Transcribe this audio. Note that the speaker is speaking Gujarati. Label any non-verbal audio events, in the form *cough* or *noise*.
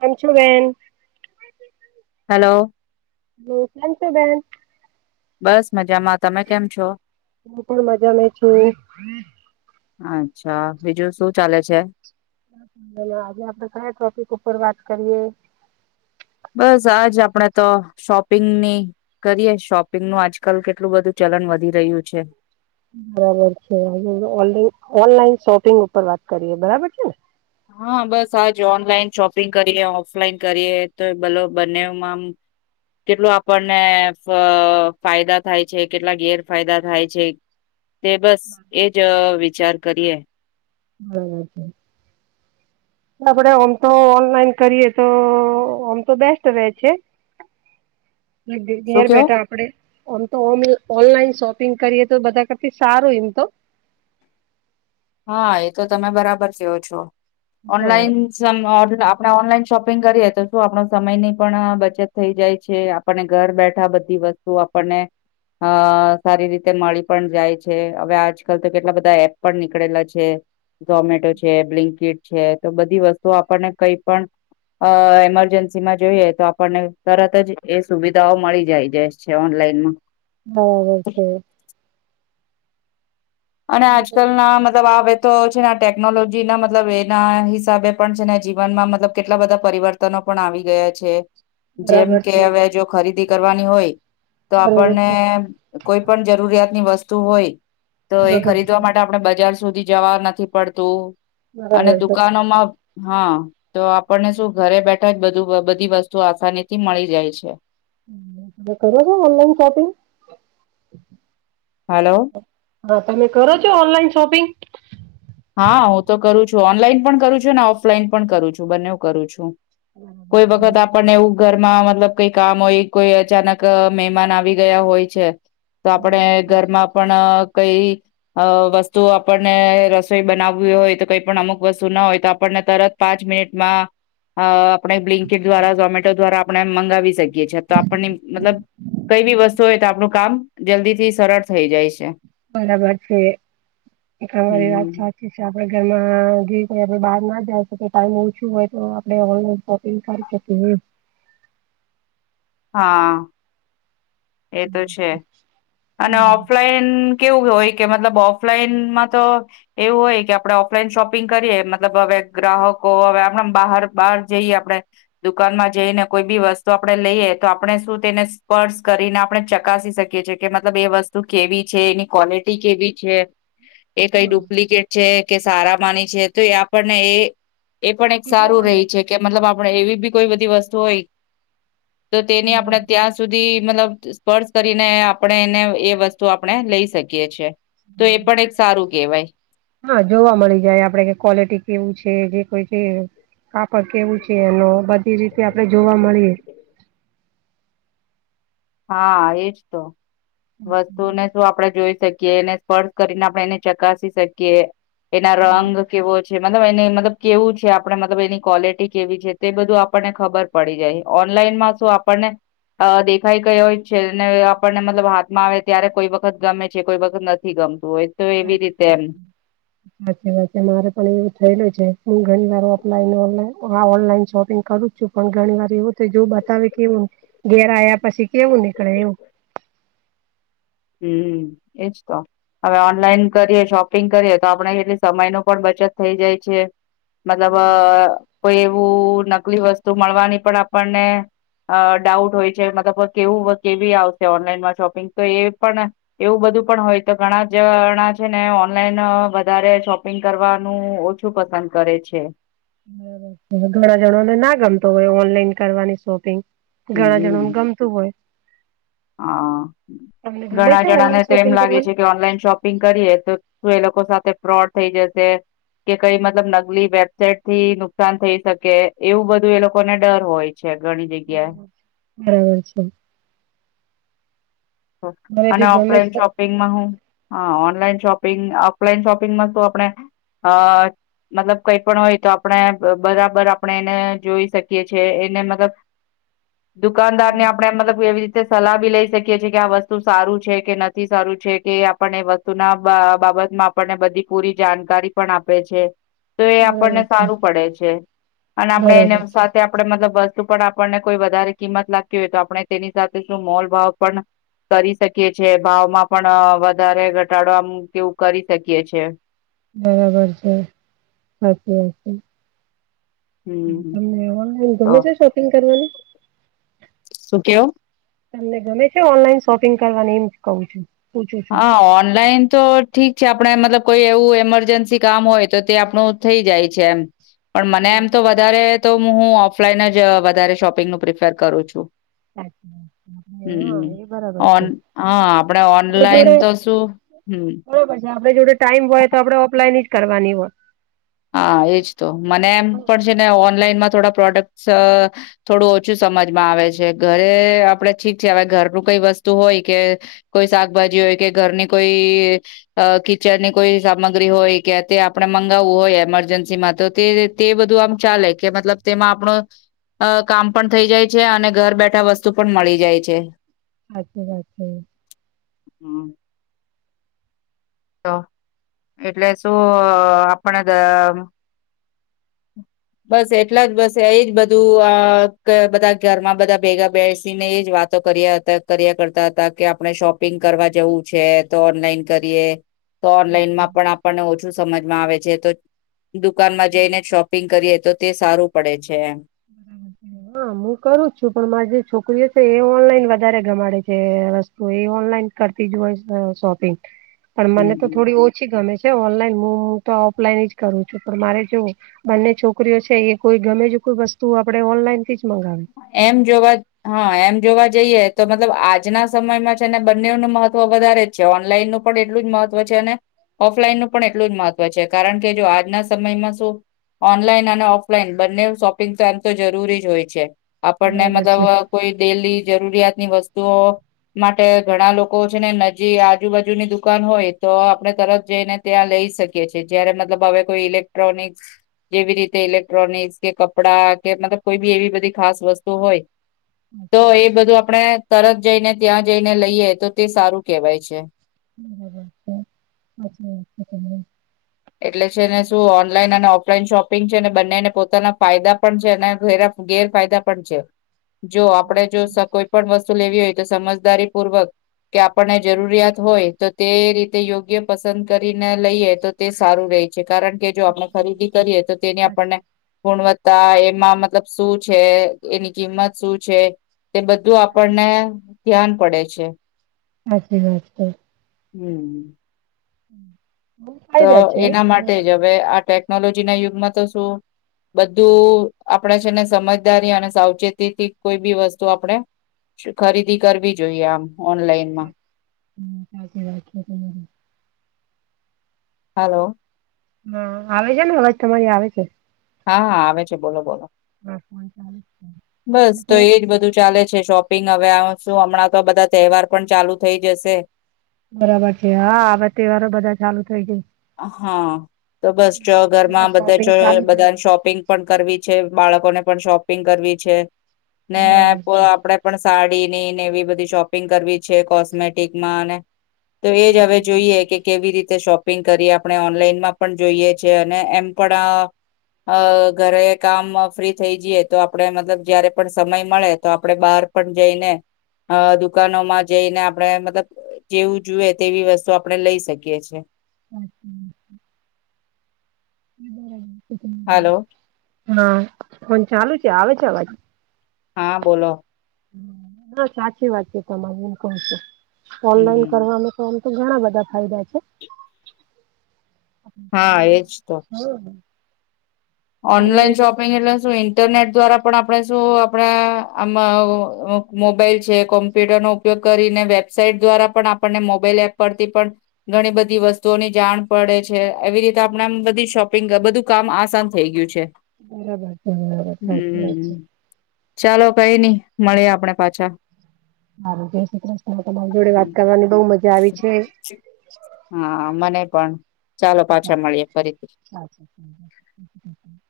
કેમ છો બેન. હલો. કેમ છો બેન. બસ મજામાં તમે કેમ છો. હું પણ મજા માં છું. અચ્છા બીજું શું ચાલે છે. બોલો આજે આપડે કયા ટોપિક ઉપર વાત કરીએ. બસ આજ આપણેે તો શોપિંગની કરીએ શોપિંગનું આજકાલ કેટલું બધું ચલન વધી રહુ છે. બરાબર છે, હ ઓનલા ઓનલાઈન શોપિંગ ઉપર વાત કરીએ બરાબર છે ને. હા બસ આજ ઓનલાઈન શોપિંગ કરીએ, ઓફલાઈન કરીએ. તો ભલો બંનેમાં કેટલું આપણને ફાયદા થાય છે. કેટલા ગેરફાયદા થાય છે. તે બસ એજ વિચાર કરીએ. *inaudible* આપડે ઓમ તો ઓનલાઈન કરીએ તો આમ તો બેસ્ટ રે છે. *inaudible* અ દે શું ઘર કેવો બૈઠા આપડે આમ તો ઓન ઓનલાઈન શોપિંગ કરીએ તો બધા કરથી સારું એમ તો. હા એ તો તમે બરાબર કેઓ છો હા ઓનલાઈન જેમ આ આપડા ઓનલાઈન શોપિંગ કરીએ તો શું આપણો સમય ની પણ અહ બચત થઈ જાય છે આપ પણને ઘર બેઠા બધી વસ્તુ આપણને અહ સારી રીતે મળી પણ જાય છે હવે આજકાલ તો કેટલા બધા એપ પણ ની પડેલા છે ઝોમેટો છે બ્લિંકીટ છે તો બધી વસ્તુઓ આપણને કઈ પણ અહ એમરજન્સી માં જોઈએ તો આપણને તરત જ એ સુવિધાઓ મળી જાય જે છે ઓનલાઈન માં. બરોબર. અને આજકાલ ના મતલબ આવે તો છે ને આ ટેકનોલોજીના મતલબ એના હિસાબે પણ છે ને જીવનમાં મતલબ કેટલા બધા પરિવર તનો પણ આવી ગયા છે. જેમ બરાબર કે છે. હવે જો ખરીદી કરવાની હોય તો બરાબર આપણને છે. કોઈ પણ જરૂરિયાતની વસ્તુ હોય તો એ બરાબર ખરીદવા છે. માટે આપડે બજાર સુધી જવા નથી પડતું અને બરાબર છે. દુકાનોમાં હા તો આપણને શું ઘરે બેઠા જ બધું બધી વસ્તુ આસાની થી મળી જાય છે. *unintelligible* કરો છો ઓનલાઈન શોપિંગ? હાલો. હા તમે કરો છો ઓનલાઈન શોપિંગ? હા હું તો કરું છુ ઓનલાઈન પણ કરું છુ ને ઓફલાઈન પણ કરું છુ બંનેઓ કરું છું. કોઈ વખત આપણને એવું ઘરમાં મતલબ કઈ કામ હોય કોઈ અચાનક અહ મહેમાન આવી ગયા હોય છે તો આપડે ઘરમાં પણ અહ કઈ અહ વસ્તુ આપણને રસ કઈ બનાવવુ હોય તો કઈ પણ અમુક વસ્તુ ના હોય તો આપણને તરત પાંચ મિનિટમાં અહ આપણે બ્લિંકીટ દ્વારા ઝોમેટો દ્વારા આપણે મંગાવી શકીએ છીએ તો આપણને મતલબ કઈ બી વસ્તુ હોય તો આપણું કામ જલ્દી થી સરળ થઈ જાય છે. બરાબર છે હા એ વાત હમ સા એ છે આપડે ઘરમાં જે આપડે બહાર ના જાય શકીએ ટાઈમ ઓછું હોય તો આપડે ઓનલાઈન શો ફિર શકેએ. હા. એ તો છે અને ઓફ લાઈન કેવું હોય કે મતલબ ઓફલાઈનમાં તો એવું હોય કે આપડે ઓફલાઈન શોપિંગ કરીએ મતલબ હવે ગ્રાહકો હવે આહમ આમ બહાર બહાર જઈએ આપણે દુકાનમાં જઈને કોઈ બી વસ્તુ આપડે લઈએ તો આપણે શું તેને સ્પર્શ કરીને આપણે ચકાસી શકીએ છીએ કે મતલબ એ વસ્તુ કેવી છે એની ક્વોલિટી કેવી છે. એ કઈ હા ડુપ્લિકેટ છે કે સારા માની છે તો એ આપણને એ એ પણ એક સારું રહી છે કે મતલબ આપણે એવી બી કોઈ બધી વસ્તુ હોય તો તેની મળે. આપડે ત્યાં સૂધી મતલબ સ્પર્શ કરીને આપણે એને એ વસ્તુ આપણે લઈ શકીએ છીએ. તો એ પણ એક સારું કેહેવાય. હા જોવા મળી જાય આપડે કે ક્વોલિટી કેવી છે જે કોઈ છે કાપડ કેવું છે અને બધી રીતે આપડે જોવા મલીએ. હા, એજ તો વસ્તુને આપણે જોઈ શકીએ, એને સ્પર્શ કરીને આપણે એને ચકાસી શકીએ. એના રંગ કેવો છે. મતલબ એને મતલબ કેવું છે આપણે મતલબ એની ક્વોલિટી કેવી છે તે બધું આપણને ખબર પડી જાય. ઓનલાઈનમાં શું આપણને દેખ્ થઈ ગઈ હોય છે. ને આપણને મતલબ હાથમાં આવે ત્યારે કોઈ વખત ગમે છે કોઈ વખત નથી ગમતું હોય. તો એવી સાચી રીતે વાત. એમ. સાચી વાત મારે પણ એવું થયેલું છે. હું ઘણી વાર ઓફલાઈન ઓ આ ઓનલાઈન શોપિંગ કરું. પણ ઘણી વાર એવું થઈ જાય તો જો બતાવે કેવું ઘેર આવ્યા પછી કેવું નીકળે એવું. હમ્મ, એજ તો. હવે ઓનલાઈન કરીએ શોપ આયથીન્ગ કરે એ તો આપણે એટલે સમય નો પણ બચત થઈ જાય છે. મતલબ અ કોઈ એવું નકલી વસ્તુ મળવાની પણ આપણને અ ડાઉટ હોય છે. મતલબ કેવું કેવી આવશે? ઓનલાઈનમાં શોપિંગ તો એ પણ એવું બધું પણ હોય તો ઘણા જણા છે ને ઓનલાઈન વધારે શોપિંગ કરવાનું ઓછું શું પસંદ કરે છે. ઘણા જણા ને ના ગમતો હોય ઓનલાઈન કરવાની શોપિંગ. ઘણા હમ જણને ગમતી હોય. તુ હોય. હા. તમને ગમે ઘણા છે જણા ને ઓનલાઈન તો એમ શોપિંગ લાગે કરવાનું છે, કે ઓનલાઈન શોપિંગ કરીએ, તો શું એ લોકો સાથે ફ્રોડ થઈ જશે? કે કઈક મતલબ નકલી વેબસાઇટ થી નુકસાન થઈ શકે, એવું બધું એ લોકોને ડર હોય. છે. ઘણી જગ્ બરાબર. બરાબર છે. હ મને અને બી આપડે ગમે એન શો છે શોપિંગ માં હું હા ઓનલાઇન શોપિંગ ઓફલાઈન શોપિંગ આપણે હ મતલબ કઈ પણ હોય તો આપણે બરાબર આપણે એને જોઈ શકીએ છે. એને મતલબ દુકાનદાર ને બરાબર આપણે મતલબ એવી રીતે સલાહ બી લઈ શકીએ છીએ. કે આ વસ્તુ સારું છે કે નથી સારું છે કે આપને એ વસ્તુ ના બાબતમાં આપણને બધી પૂરી જાણકારી પણ આપે છે. તો એ આપણને બરાબર છે સારું પડે છે. અને આપણેે એને બરાબર છે સાથે આપણે મતલબ વસ્તુ પણ આપણને કોઈ વધારે કિંમત લાગ હોય તો આપણે તેની સાથે શું મોલ ભાવ પણ કરી શકીએ છે. ભાવમાં પણ વધારે ઘટાડો આમ કેવું કરી શકીએ છે. બરાબર છે. સાચી વાત છે. હમ્મ તમને ઓનલાઈન તો ગમે છે શોપિંગ કરવાનુ? શું કેવ? તમને ગમે છે ઓનલાઈન શોપિંગ કરવાની એમ કઉ છું! પૂછું છું. હા, ઓનલાઇન તો ઠીક છે આપણે મતલબ કોઈ એવું ઈમરજન્સી કામ હોય તો તે આપણું થઈ જાય છે એમ. પણ મને એમ તો બરાબર વધારે તો હું ઓફલાઈન જ વધારે શોપિંગનું પ્રિફર કરું છું. હા હમ્મ. એ બરાબર છે. આપડે જોડે ઓફલાઇન તો શું હમ. બરોબર છે. આપડે જોડે ટાઈમ હોય તો આપડણે ઓફલાઈન જ કરવાની હોય. હા એજ તો. મને એમ પણ છે ને ઓનલાઈનમાં થોડા પ્રોડક્ટસ થોડું ઓછું સમજમાં આવે છે ઘરે આપડ ઠીક છે. હવે ઘરનું કઈ વસ્તુ હોય કે કોઈ શાકભાજી હોય કે ઘરની કોઈ અ કિચન ની કોઈ સામગ્રી હોય કે તે આપડણે મંગાવવું હોય. એમરજન્સી માં તો તે તે બધું આમ ચાલે કે મતલબ તેમાં આપણો અ કામ પણ થઈ જાય છે. અને ઘર બેઠા વસ્તુ પણ મળી જાય છે. સાચી વાત છે. હમ્મ. તો, એટલે શું આપણે તો આમ બસ એટલા જ બસ એજ બધું આ બધા ઘરમાં બધા ભેગા બેસીને એજ વાતો કર્યા ત કર્યા કરતા હતા, કે આપણે શોપિંગ કરવા જવું છે, તો ઓનલાઈન કરીએ. તો ઓનલાઈનમાં પણ આપણને ઓછું સમજમાં આવે છે, તો દુકાનમાં જઈને શોપિંગ કરીએ તો તે સારું પડે છે એમ. *inaudible* હા. હું કરું જ છું. પણ મારી જે છોકરીઓ છે, એ ઓનલાઈન વધારે ગમાડે છે. અહ વસ તો એ ઓનલાઈન કરતી જ હોઈશ અહ શોપિંગ. *inaudible* પણ મને તો હમ. થોડી ઓછી ગમે છે ઓનલાઈન. હું તો ઓફલાઈન હી જ કરું છું. પણ મારે કેવું બંને છોકરીઓ છે, એ કોઈ ગમે જે કોઈ વસ્તુ આપણે ઓનલાઈનથી જ મંગાવે. એમ જોવા હા. એમ જોવા જઈએ તો મતલબ આજના સમયમાં છે ને બંનેવ નો મહત્વ વધારે છે. ઓનલાઈન નું પણ એટલું જ મહત્વ છે, અને ઓફલાઈનનું પણ એટલું જ મહત્વ છે. કારણ કે જો આજના સમયમાં શું ઓનલાઈન અને ઓફલાઈન બંનેવ શોપિંગ તો એમ તો જરૂરી જ હોય છે. આપણને બરાબર મતલબ છે. અહ કોઈ ડેઈલી જરૂરિયાત ની વસ્તુઓ માટે ઘણા લોકો છે, ને નજી આજુ-બાજુની દુકાન હોય, તો આપણે તરત જઈને ત્યાં લઈ શકીએ છીએ. જયારે મતલબ હવે કોઈ ઇલેક્ટ્રોનિક્સ જેવી રીતે ઇલેક્ટ્રોનિક્સ, કે કપડાં, કે મતલબ કોઈ બી એવી બધી ખાસ વસ્ત તું હોય, તો હમ એ બધું આપણે તરત જઈને ત્યાં જઈને લઈએ તો તે સારું કહેવાય છે. *inaudible* એટલે છે ને, શું ઓનલાઈન અને ઓફલાઈન શોપિંગ છે. ને બંનેને પોતાના ફાયદા પણ છે. અને *unintelligible* ગેરફાયદા પણ છે. જો આપણે જો સ કોઈ પણ વસ્તુ લેવી હોય, તો સમજદારી પૂર્વક કે આપણને જરૂરિયાત હોય તો તે રીતે યોગ્ય પસંદ કરીને લઈએ તો તે સારું રહે છે. કારણ કે જો આપણે સાચી વાત ખરીદી છે કરીએ તો તેને આપણને સાચી ગુણવત્તા એમાં મતલબ શું છે, એની કિંમત શું છે તે બધું સાચી આપણને ધ્યાન પડે છે. હાચી વાત *unintelligible* હમ્મ. ફાયદા છે. એના માટે જ હવે આ ટેકનોલોજીના યુગમાં તો શું બધું આપણે છે ને સમજદારી અને સાવચેતી થી કોઈ બી વસ્તુ આપણે ખરીદી કરવી જોઈએ આમ ઓનલાઈન. સાચ, હમ્મ સાચી વાત છે તમારી. હાલો. હા. આવે છે ને અવાજ તમારી આવે છે. હા-હા આવે છે, બોલો-બોલો. *inaudible* બસ. તો એજ બધું ચાલે છે શોપ પિંગ, હવે આવશું હમણાં તો બધા તહેવાર પણ ચાલુ થઈ જશે. બરાબર છે હા આ અવે તહેવારો બધા ચાલુ થઈ જાય. હા તો બસ ચ એટલે ઘરમાં આ બધા શોપિંગ ચ ચાલુ થઈ બધાને ગઈ શોપિંગ પણ કરવી છે. બાળકોને પણ શોપિંગ કરવી છે. ને બરાબર છે. આપણે પણ સાડીની ને એવી બધી શોપિંગ કરવી છે. કોસ્મેટિક માં અને તો એજ અવે સાચી વાત જોઈએ છે સાચી કે કેવી રીતે શોપ પિંગ કરી આપણે ઓનલાઈનમાં પણ જોઈએ છીએ અને એમ પણ આ અ ઘરે કામ ફ્રી થઈ જઈએ તો આપણે મતલબ જયારે પણ સમય મળે તો આપડે બહાર પણ જઈને દુકાનોમાં જઈને આપણેે મતલબ અ જેવું જુએ તેવી વસ્તુ આપણે લઈ શકીએ છીએ. સાચી વાત છે. આ બરાબર છે. તમારી હાલો. હા ફોન ચાલુ છે. આવે છે અવાજ હા બોલો. હ સાચી વાત છે તમારી એમ ક છું. ઓનલાઈન હમ કરવાનું તો આમ તો ઘણા બધા ફાયદા છે. હા એજ તો. હા. ઓનલાઈન શોપિંગ એટલે શું ઇન્ટરનેટ દ્વારા પણ આપણે શું આપણા આમાં મોબાઈલ છે કોમ્પ્યુટરનો ઉપયોગ કરીને વેબસાાઈટ દ્વારા પણ આપણને મોબાઈલ એપ પરથી પણ ઘણી બધી વસ્તુઓની જાણ પડે છે એવી રીતે આપણે આમ બધી શોપિંગ બધું કામ આસાન થઈ ગયું છે. બરાબર છે. બરાબર સાચી વાત છે. હમ ચાલો કઈ નઈ મળી આપણે પાછા. સારું જય શ્રી કૃષ્ણ. તમારી જોડે વાત કરવાની બવ મજા આવી છે. હા મને પણ. ચાલો પાછા મળીએ ફરીથી. હમ *inaudible*